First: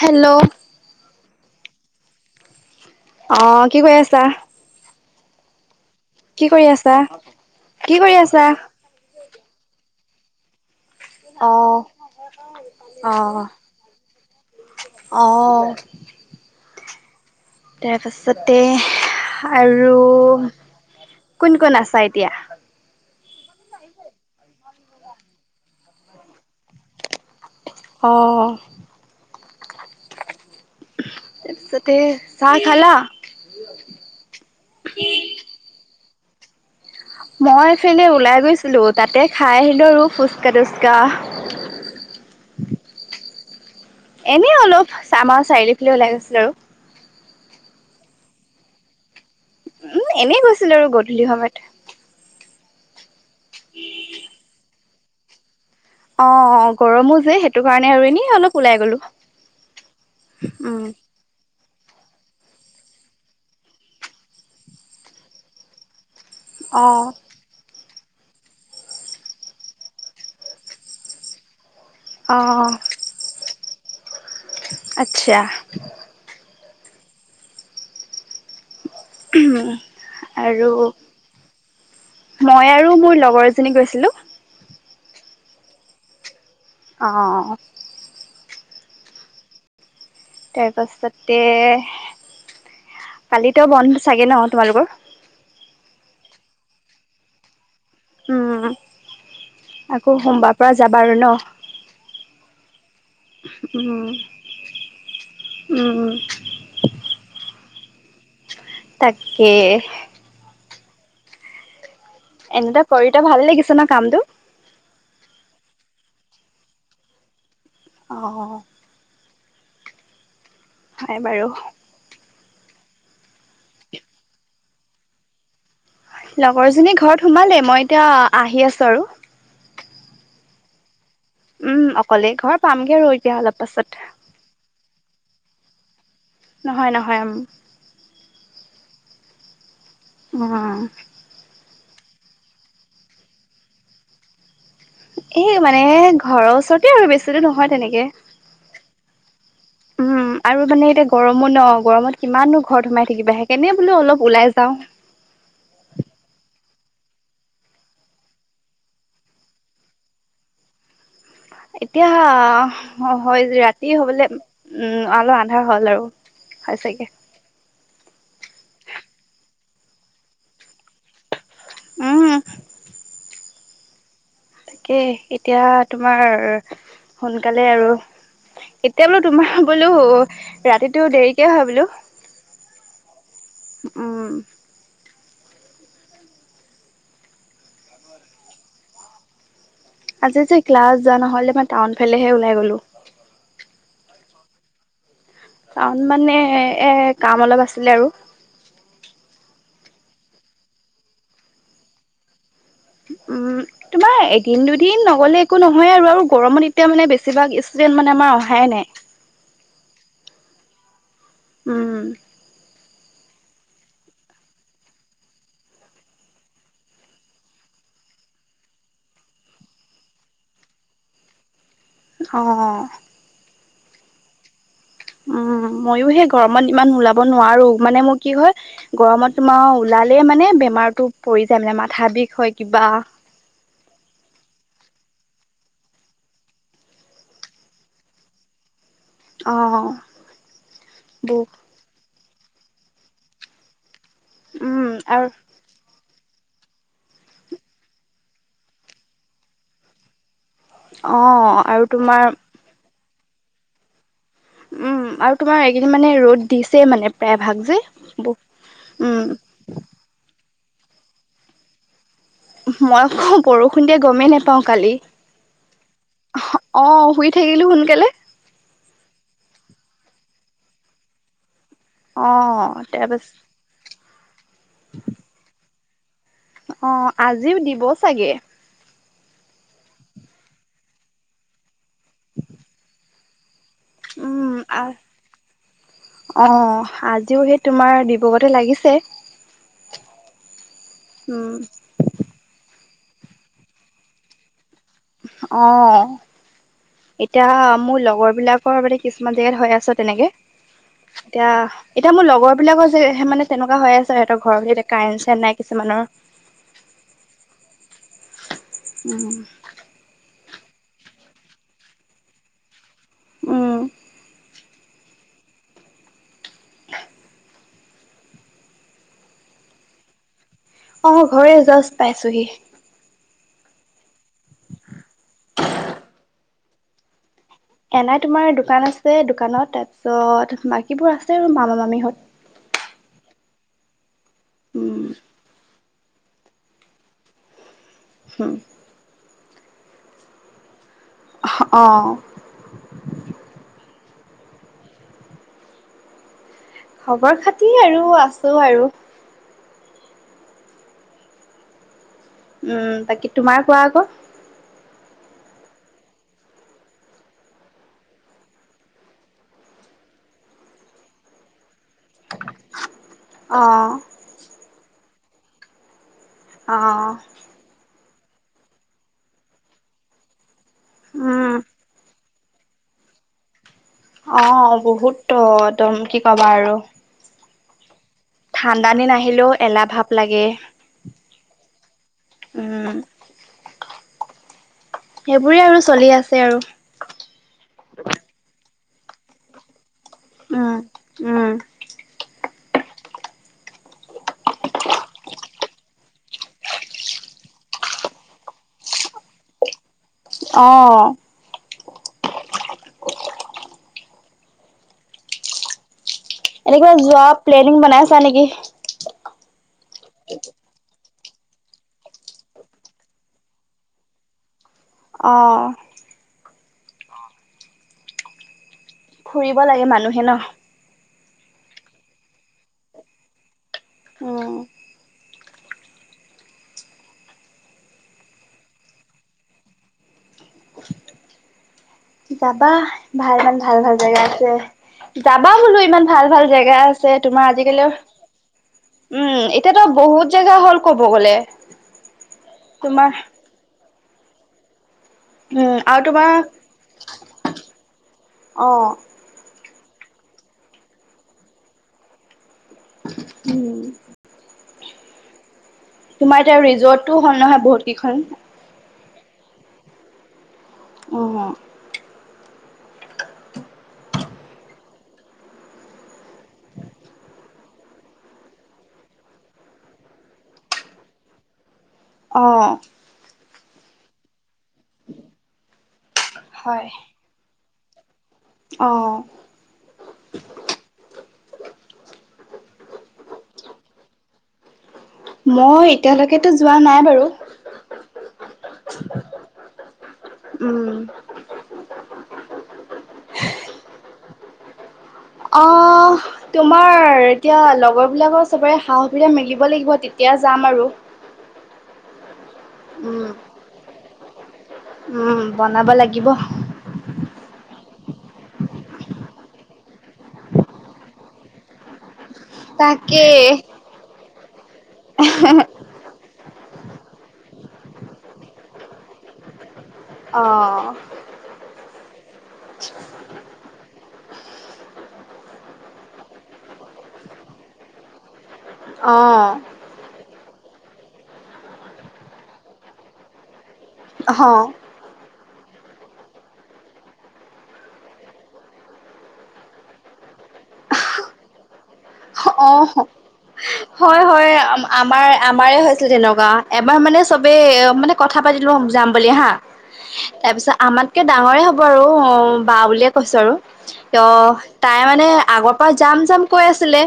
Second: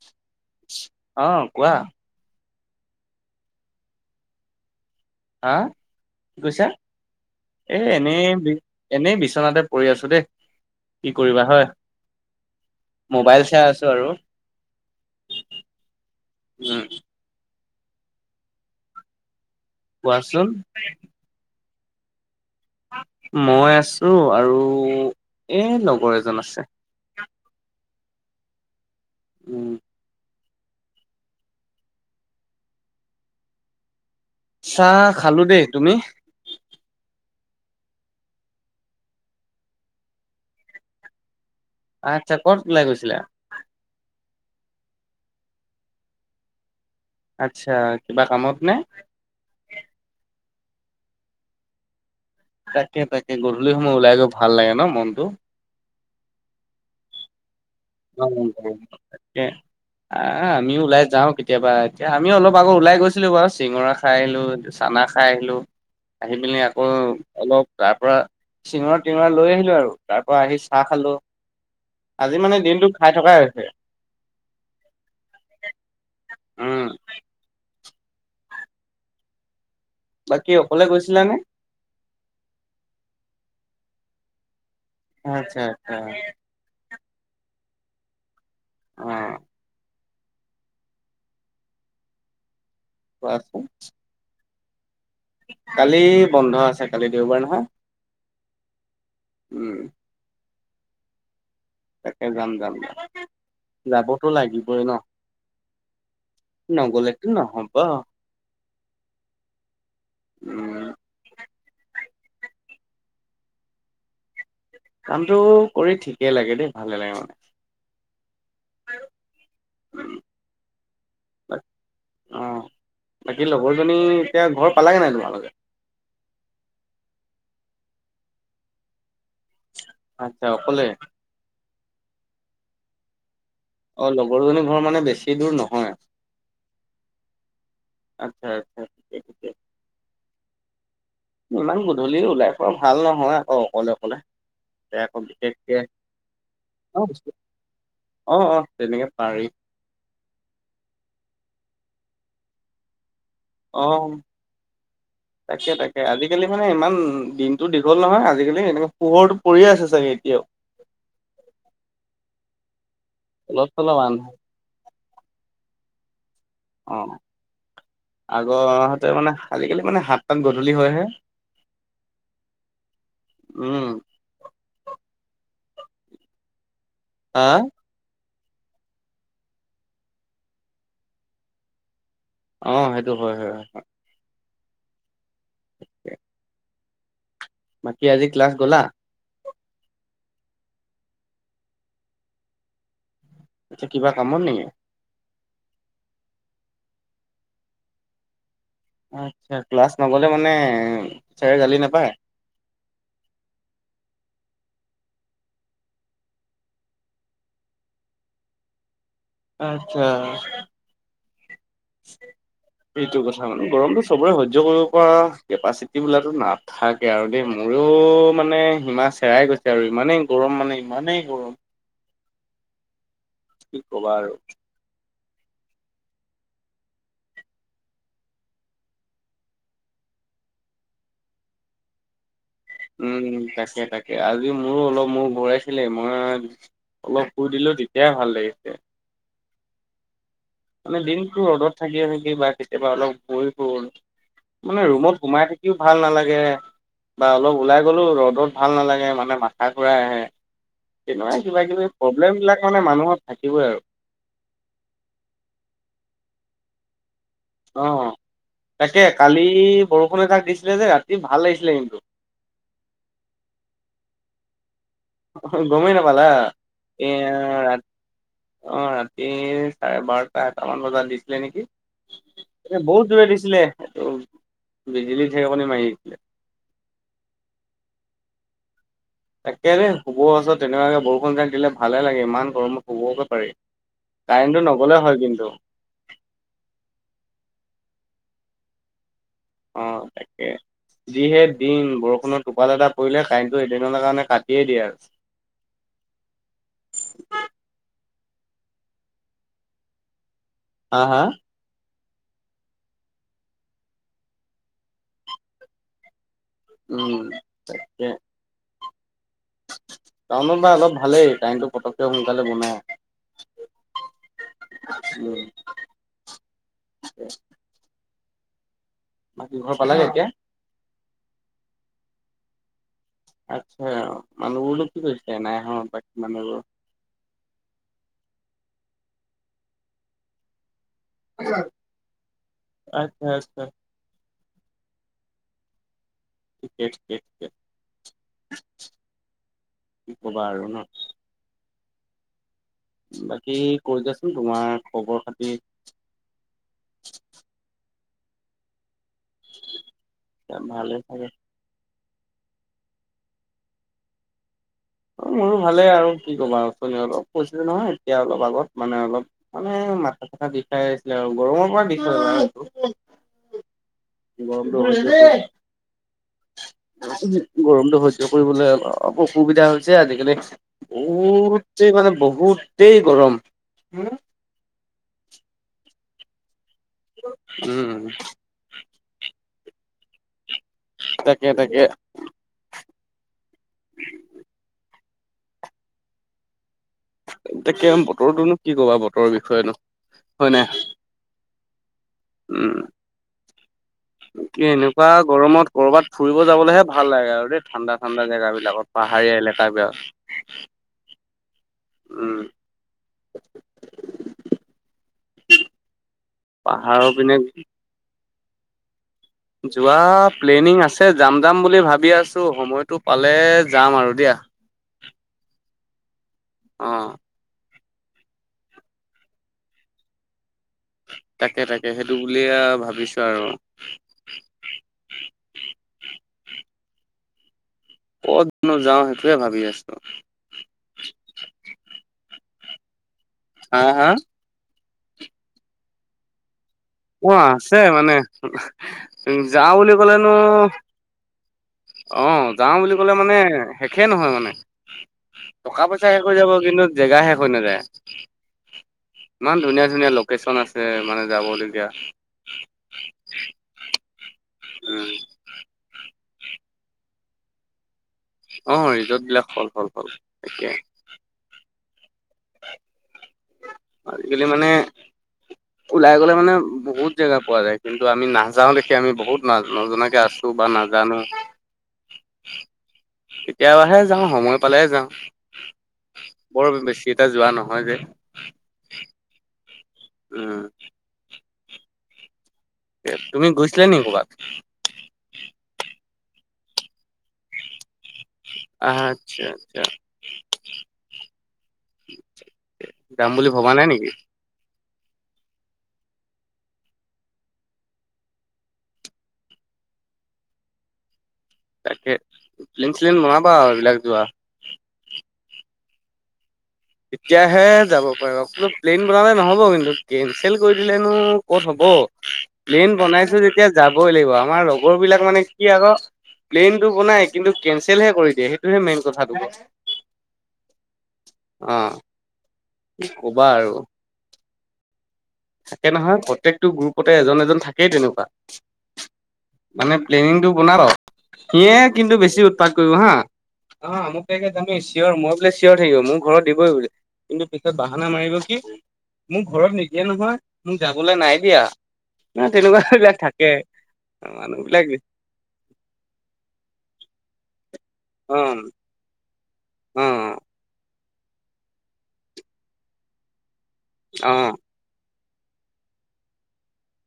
Hello অ', কোৱা? অ কি কৰি আছা? হা কি কৰি কৈছা আছা এ কি কৰি এনেই আছা বি এনেই বিচ- নাতে পৰি আছো দেই। কি কৰিবা অ হয় মোবাইল চাই আছো, আৰু। অহ উম তাৰপাছতে আৰু কোৱাচোন কোন কোন আছ- চাই এতিয়া মই আছো আৰু এ লগৰ এজন আছে। আহঁ উম তাৰপিছতে চাহ খালা। চাহ খালো দেই তুমি? মই এইফিনে ওলাই গৈছিলো তাতে খাই আহিলো ৰূ ফুচকা তুচকা। আচ্ছা ক'ত ওলাই গৈছিলা? এনে অলপ চামা চাৰি দি পে ওলাই গৈছিলো, আৰু আচ্ছা কিবা কামত নে? উম এনেই গৈছিল আৰু গধূলি সময়ত। তাকে তাকে গধূলি সময় ওলাই গৈ ভাল লাগে ন মনটো। অ অ গৰমো যে সেই। তাকে আহ আমিও উম ওলাই যাও কেতিয়াবা। এতিয়া আমিও অলপ আগত ওলাই গৈছিলো বাৰু চিঙৰা খাই আহিলো, চানা খাই আহিলো, আহি পেলি অ আকৌ অলপ তাৰ পৰা চিঙৰা টিঙৰা লৈ আহিলো আৰু তাৰ পৰা আহি চাহ খালো। অ আজি মানে দিনটো খাই থকাই হৈছে। আচ্ছা উম উ বাকী আৰু অকলে গৈছিলা নে মই আৰু মোৰ লগৰ, চিনি গৈছিলোঁ। আচ্ছা আচ্ছা। অঁ অ তাৰপাছতে কোৱাচোন কালিতো বন্ধ চাগে ন তোমালোকৰ? কালি বন্ধ আছে কালি দেওবাৰ নহয়। উম আকৌ সোমবাৰ পৰা যাবা আৰু ন। তাকে যাম যাম যাম উম যাবতো লাগিবই ন। উম নগলেটো নহবা। তাকে। উম এনো কৰিটো ভালে লাগিছে ন কামটো? কামটো কৰি ঠিকে লাগে দেই ভালে লাগে মানে। আহ! হয় বাৰু। অঁ বাকী লগৰজনী এতিয়া ঘৰ পালাগে নাই তোমালোকে? লগৰ জনী ঘৰত সোমালে মই এতিয়া আহি আছো আৰু। আহি আছে অকলে। উম অকলে ঘৰ পামগে আৰু এতিয়া অলপ পাছত অ লগৰজনী ঘৰ মানে বেছি দূৰ নহয়। নহয় নহয় আম। ম অ। ইমান গধূলি ওলাই ফুৰা ভাল নহয় আকৌ অকলে অকলে। তে আকৌ এ বিশেষকে মানে ঘৰৰ ওচৰতে আৰু বেছি দুৰ নহয় তেনেকে। অ অ তেনেকে পাৰি উম আৰু মানে এতিয়া গৰমো ন গৰমত কিমানো ঘৰ সোমাই থাকিবা সেইকাৰনে অ বোলো অলপ ওলাই যাওঁ। তাকে তাকে আজিকালি মানে ইমান দিনতো দীঘল নহয় আজিকালি এনেকে পোহৰটো পৰিয়ে আছে চাগে এতিয়াও। এতিয়া হয় অলপ ৰাতি চলপ হবলৈ আন্ধাৰ উম অলপ আন্ধাৰ হল আৰু। হয় হৈছেগে। আগৰতে মানে আজিকালি মানে হাতটাত গধূলী হয় হে। উম উম তাকেই এতিয়া তোমাৰ হা সোনকালে আৰু এতিয়া বোলো তোমাৰ বোলো ৰাতিটো দেৰিকে হয় বোলো। অ সেইটো হয় হয় হয় হয়। উম। ম বাকী আজি ক্লাছ গলা? আজি যে ক্লাছ যোৱা নহলে মই টাউন ফালেহে ওলাই গলো। এয়া কিবা কামত নেকি? কাৰন মানে এ কাম অলপ আছিলে আৰু। আচ্ছা ক্লাছ নগ'লে মানে ছাৰে গালি নাপায়? অ আমাৰ এদিন দুদিন নগলে একো নহয় আৰু আৰু গৰমত এতিয়া মানে বেছিভাগ ষ্টুডেন্ট মানে আমাৰ অহাই নাই। আটচা। উম। সেইটো কথা মানে গৰমতটো চবৰে সহ্য কৰিব পৰা কেপাচিটি বুলাটো নাথাকে আৰু দেই মোৰ। আৰু মানে সীমা হেৰাই গৈছে আৰু ইমানেই গৰম মানে ইমানেই গৰম অ। কি কবা আৰু। অ। মইও সেই গৰমত ইমান ওলাব নোৱাৰো মানে মোৰ কি হয় গৰমত তোমাৰ ওলালে মানে ব বেমাৰটো পৰি যায় মানে মাঠা বিষ হয়। কিবা উম তাকে তাকে আজি মোৰো অলপ মোৰ ঘূৰাইছিলে মই অলপ শুই দিলো তেতিয়ে ভাল লাগিছে। অ! মানে দিনতো বুক ৰ'দত থাকি থাকি বা কেতিয়াবা অলপ বৈ গল উম, মানে ৰুমত আৰু সোমাই থাকিও ভাল নালাগে। বা অলপ ওলাই গ'লো ৰ'দত ভাল নালাগে মানে মাথা ঘুৰাই আহে। তেনেকুৱা অ', কিবা আৰু কিবি তোমাৰ প্ৰব্লেম বিলাক মানে মানুহৰ থাকিবই আৰু। উম আৰু তোমাৰ এইকেইদিন মানে ৰ'দ দিছে মানে। প্ৰায় ভাগ যে। অ তাকে উম, কালি বৰষুণে তাক দিছিলে যে ৰাতি ভাল লাগিছিলে কিন্তু। মই আক বৰষুণ দিয় গমেই নোপাও কালি। গমেই নাপালা অ', শুই এয়া থাকিলো ৰা সোনকালে অ ৰাতি। চাৰে বাৰটা এটামান বজাত দিছিলে নেকি অ', এ বহুত জোৰে তাৰপাছত দিছিলে এইটো। বিজুলী ঢেৰেকণি মাৰি আহিছিলে অ আজিও দিব চাগে তাকে দেই শুব ওচৰত তেনেকুৱাকে বৰষুণ যোই দিলে ভালে লাগে ইমান গৰমত শুবকে পাৰি উম কাৰেণ্টটো নগ'লে হয় কিন্তু আহ অ আজিও সেই তোমাৰ দিবগতে লাগিছে অ তাকে যিহে উম দিন বৰষুণত টোপাল এটা কৰিলে কাৰেন্টো এদিনৰ কাৰণে কাটিয়েই দিয়ে আৰু অ এতিয়া মোৰ লগৰ বিলাকৰ মানে কিছুমান জেগাত হৈ আছে তেনেকে হা হা এতিয়া এতিয়া মোৰ লগৰ বিলাকৰ যে মানে তেনেকুৱা হৈ আছে সিহঁতৰ ঘৰত এতিয়া কাৰেণ্ট চাৰেণ্ট নাই কিছুমানৰ উম তাকে উম টাউনত বা অলপ ভালেই টাইনটো পটকৈ সোনকালে বনাই উম উম বাকী ঘৰ পালেগে এতিয়া অ ঘৰে জাষ্ট পাইছোহি আচ্ছা মানুহ বোৰ নো কি কৰিছে এনাই হত বাকী মানুহ বোৰ এ নাই তোমাৰ দোকান আছে দোকানত তাৰপিছত বাকী। বাকীবোৰৰ আছে আৰু মামা মামিহঁত। অ। উম। ঠিকেই ঠিকে ঠিকে। হুম। কি কবা আৰু ন। অ। বাকী ক ই জাচোন তোমাৰ খবৰ খাতি। খবৰ খাতি আৰু আছো আৰু। ভালে চাগে। উম বাকী তোমাৰ কোৱা আকৌ। মোৰো ভালে আৰু কি ক'বা আচনি অলপ কৈছিলো নহয় এতিয়া অলপ আগত মানে অলপ মানে। মাথা চাথা বিষাই আছিলে আৰু গৰমৰ অ', পৰা। [unintelligible] অ', গৰমটো হৈছে কৰিবলৈ অলপ অসুবিধা হৈছে আজিকালি। উম, বহুতেই মানে বহুতেই গৰম। অ বহুত একদম কি ক'বা আৰু। উম। থান্দা দিন আহাহিলেও এলাহ ভাৱ লাগে। তাকে তাকে। উম। সেইবোৰে আৰু চলি আছে আৰু। তাকে বতৰটোনো কি কবা বতৰৰ বিষয়েনো। হয় উম নাই উম। উম। [unintelligible] কি এনেকুৱা গৰমত কৰ'বাত ফুৰিব যাবলৈহে ভাল লাগে আৰু দেই ঠাণ্ডা- ঠাণ্ডা জেগাব বিলাকত পাহাৰীয়া েকা প [inaudible] অ। উম। এনেকুৱা পাহাৰৰ যোৱা পিনে প্লেনিং বনাইছা নেকি? যোৱা প্লেনিং আছে। ছে যাম যাম বুলি ভাবি আছো সময়টো পালে যাম আৰু দিয়া। অ'। অ। ফুৰিব লাগে মানুহে ন। তাকে তাকে সেইটো বুলিয়ে ভাবিছো, আৰু। উম, কতনো যাও সেইটোয়ে ভাবি আছো। যাবা ভাল ইমান ভাল হা ভাল হা জেগা আছে যাবা বোলো ইমান ভাল ভাল। জেগা আছে অ তোমাৰ আছে আজিকালিও মানে উম যাওঁ এতিয়াতো বুলি বহুত ক'লেনো জেগা হ'ল ক'ব গ'লে। অ যাওঁ বুলি তোমাৰ কলে মানে শেষে নহয় মানে, । উম, টকা আৰু পইচা শেষ তোমাৰ হৈ যাব কিন্তু জেগা শেষ হৈ নাযায়। অ', ইমান ধুনীয়া ধুনীয়া লোকেশচন আছে মানে যাবলগীয়া। উম। উম। তোমাৰ এতিয়া ৰিজৰ্টো হ'ল নহয় বহুত কেইখন। অ ৰিজৰ্ট বিলাক হল হল হল তাকয়ে। উম। আজিকালি মানে, । ওলাই গ'লে মানে বহুত জেগা পোৱা যায় কিন্তু আমি নাযাও দেখি আমি বহুত ন নজনাকে আছো বা নাজানো। অহ। কেতিয়াবাহে যাওঁ সময় পালে যাওঁ, বৰ হয়, বেছি এটা যোৱা নহয় যে। অ। উম তুমি গৈছিলা নি ক'বাত? মই এতিয়ালৈকেতো যোৱা নাই বাৰু। আচ্ছা আচ্ছা। উম, যাম বুলি ভবা নাই নেকি? অ তোমাৰ এতিয়া লগৰবিলাকৰ চবৰে সা- সুবিধা মিলিব লাগিব তেতিয়া এতিয়া যাম আৰু। তাকে প্লিন চিন উম, বনাবা আৰু এইবিলাক যোৱা। উম বনাব লাগিব। তেতিয়াহে যাব পাৰিব অকলো প্লেন বনালে নহব কিন্তু কেনচেল কৰি দিলেনো কত হব। প্লেন তাকে বনাইছো যেতিয়া যাবই লাগিব আমাৰ লগৰবিলাক মানে কি আকৌ প্লেইনটো বনাই কিন্তু কেনঞ্চেলহে কৰি দিয়ে সেইটোহে মেইন কথাটো। অ। অ কবা আৰু। থাকে নহয় প্ৰত্যেকটো গ্ৰুপতে এজন এজন থাকেই তেনেকুৱা। অ। মানে প্লেনিংটো বনাব, সিয়ে কিন্তু বেছি উৎপাত কৰিব হা। অ মোক পে [inaudible] অ', তমি শৰ ম। চিয়ৰ থাকিব মোৰ ঘৰত দিবই বো কিন্তু পিছত বাহানা মাৰিব কি মোৰ ঘৰত এয়া নহয় মোক যাবলৈ নাই দিয়া ন অ', তেনেকুৱাবিলাক থাকে। হয় হয় মানুহ বিলাক আমাৰ আমাৰে হৈছিল তেনেকুৱা, এবাৰ মানে চবেই মানে অ কথা পাতিলো যাম বুলি হা, অ তাৰ পিছত আমাৰ কে ডাঙৰে হ'ব আৰু বা বুলিয়ে কৈছো আৰু ত অ তাই মানে- আগৰ পৰা যাম জাম কৈ আছিলে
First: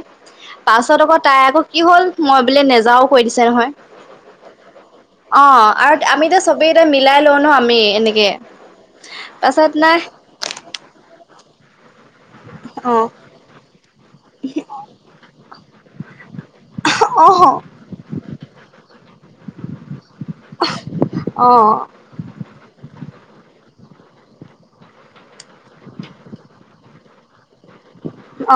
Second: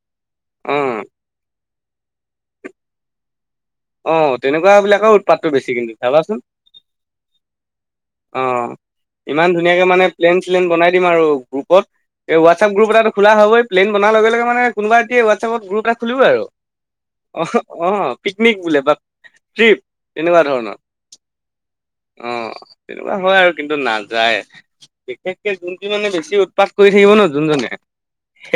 অ পাছত আকৌ তাই আকৌ- কি হ'ল মই বোলে নেজাও কৈ দিছে নহয়। অ তেনেকুৱা বিলাকৰ উৎপাতটো অঁ বেছি কিন্তু আৰু চাবাচোন আমিটো এতিয়া চবেই এতিয়া মিলাই লওঁ ন আমি এনেকে। অ ইমান তাৰপাছত ধুনীয়াকে নাই মানে প্লেন চেলেন বনাই দিম আৰু গ্ৰুপত। এই হোৱাটছ আপ গ্ৰুপ অ এটাটো খোলা হবই প্লেন বনা লগে লগে মানে কোনোবা কি হোৱাটছেপত গ্ৰুপ এটা খুলিবই আৰু। অ অহ অঁ পি পিকনিক বোলে বা ট্ৰিপ এনেকুৱা ধৰণৰ অ অঁ। কোৱা হয় আৰু কিন্তু নাযায়, বিশেষকে যোনটি মানে বেছি উৎপাত কৰি থাকিব ন যোনজনে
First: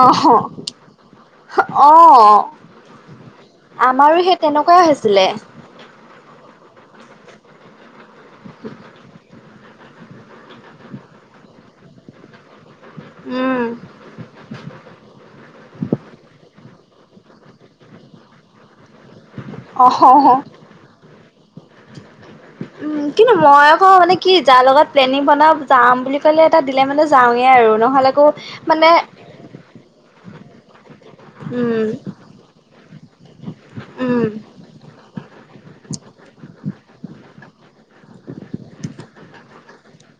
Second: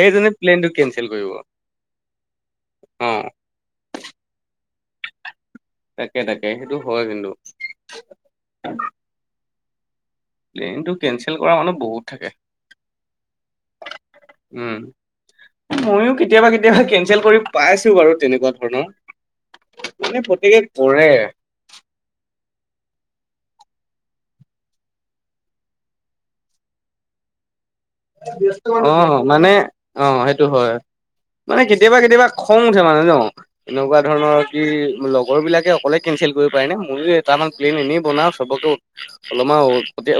অহ প্লেনটো কেনচেল কৰিব অহ। অ আমাৰো সেই তেনেকুৱাই হৈছিলে। তাকে তাকে সেইটো হয় কিন্তু। প্লেইনটো কেনচেল কৰা মানুহ বহুত থাকে। উম উম, ময়ো কেতিয়াবা কেতিয়াবা কেন চেল কৰি পাইছো বাৰু তেনেকুৱা ধৰণৰ, অ মানে প্ৰত্যেকে কৰে। উম কিনো মই আকৌ মানে কি যাৰ লগত প্লেনিং বনাম যাম বুলি কলে এটা দিলে মানে যাম। মেই আৰু ন। অঁ মানে অ সেইটো হয়। মানে উম, কেতিয়াবা কেতিয়াবা খং উঠে মানে যে মোক, এনেকুৱা উম, ধৰণৰ কি লগৰবিলাক অকলে কেন্সেল কৰিব পাৰে নে, ময়ো এটামান প্লেইন এনেই বনাও চবকে অলমান উ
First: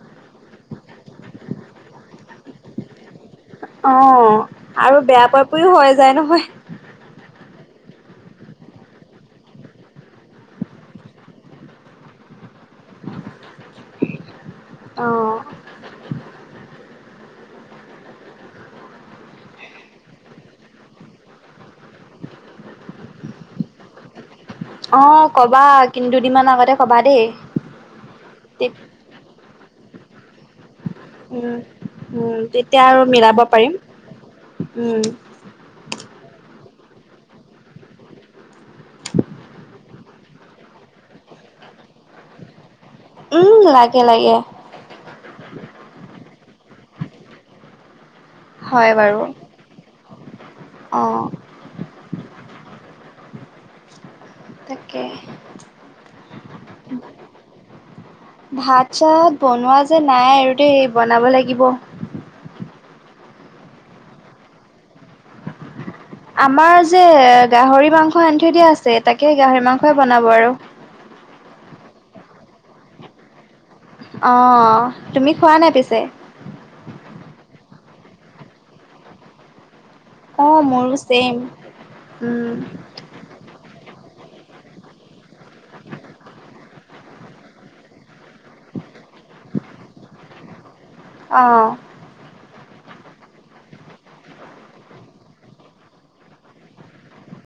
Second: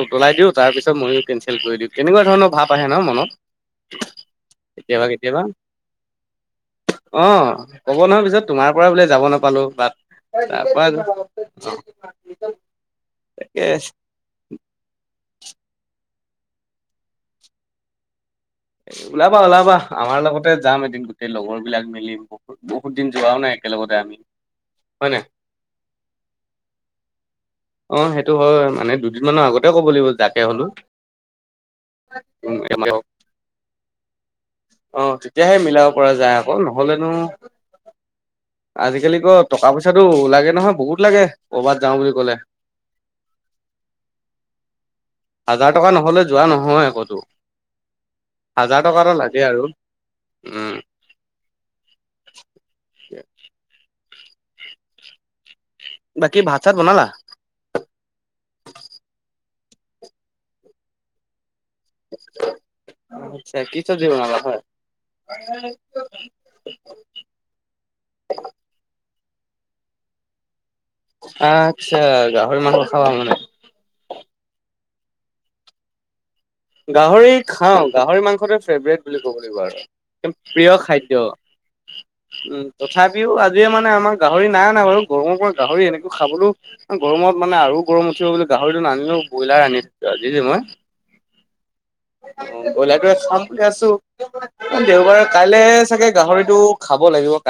উতলাই দিওঁ তাৰ পিছত ময়ো কেঞ্চেল কৰি দিওঁ কেনেকুৱা ধৰণৰ ভাৱ আহে ন মনত। অ আৰু কেতিয়াবা বেয়া কেতিয়াবা পোৱা পুই হৈ যায় নহয়। অ', ক'ব নহয় পিছত তোমাৰ পৰা বোলে যাব নাপালো বাট তাপা, ইয়েচ। [unintelligible] ওলাবা -ওলাবা আমাৰ লগতে যাম এদিন গোটেই লগৰ বিলাক মিলি বহুত -বহুত দিন যোৱাও নাই- একেলগতে আমি। হয় নাই। অঁ কবা কিন দুদিমান আগতে কবা দেই। অ সেইটো হয় মানে দুদিন মানৰ আগতে ক'ব লাগিব যাক- উম উম তেতিয়া আৰু মিলাব পাৰিম। উম। অ তেতিয়াহে মিলাব পৰা যায় আকৌ ন। হলেনো আজিকালি ক টকা পইচা- চাটো লাগে নহয় বহুত লাগে ক'ৰবাত যাওঁ বুলি ক'লে। উম লাগে লাগে। হাজাৰ টকা নহলে যোৱা নহয় আকতো হাজাৰ হয় টকা এটা বাৰু লাগে আৰু উম। [unintelligible] [unintelligible] তাকে। বাকী ভাত চাত বনালা ভাত চাত- বনোৱা যে নাই আৰু দেই বনাব লাগিব। আচ্ছা কি চবজি বনালা হয়? আমাৰ যে গাহৰি মাংস আনিথৈ দিয়া আছে তাকে গাহৰি মাংসই বনাব আৰু। আচ্ছা গাহৰি মাছ খাব মানে। অঁ অঁ তুমি খোৱা নাই পিছে? গাহৰি খাওঁ গাহৰি মাংসটোৱে ফেভৰেট বুলি ক'ব লাগিব আৰু। এদম অ', প্ৰিয় মোৰো খাদ্য ছেম উম তথাপিও আজি আমাৰ- নাই আমাৰ গাহৰি নাই নাই বাৰু গৰমৰ পৰা গাহৰি এনেকো খাবলো- গৰমত মানে আৰু গৰম উঠিব বুলি গাহৰিটো নানিলোও ব্ৰইলাৰ আনি দিছো আজি যে মই। অঁ! বইলাৰটো এ চব খাইছো দেওবাৰে কাইলে চাগে গাহৰিতটো খাব লাগিব ।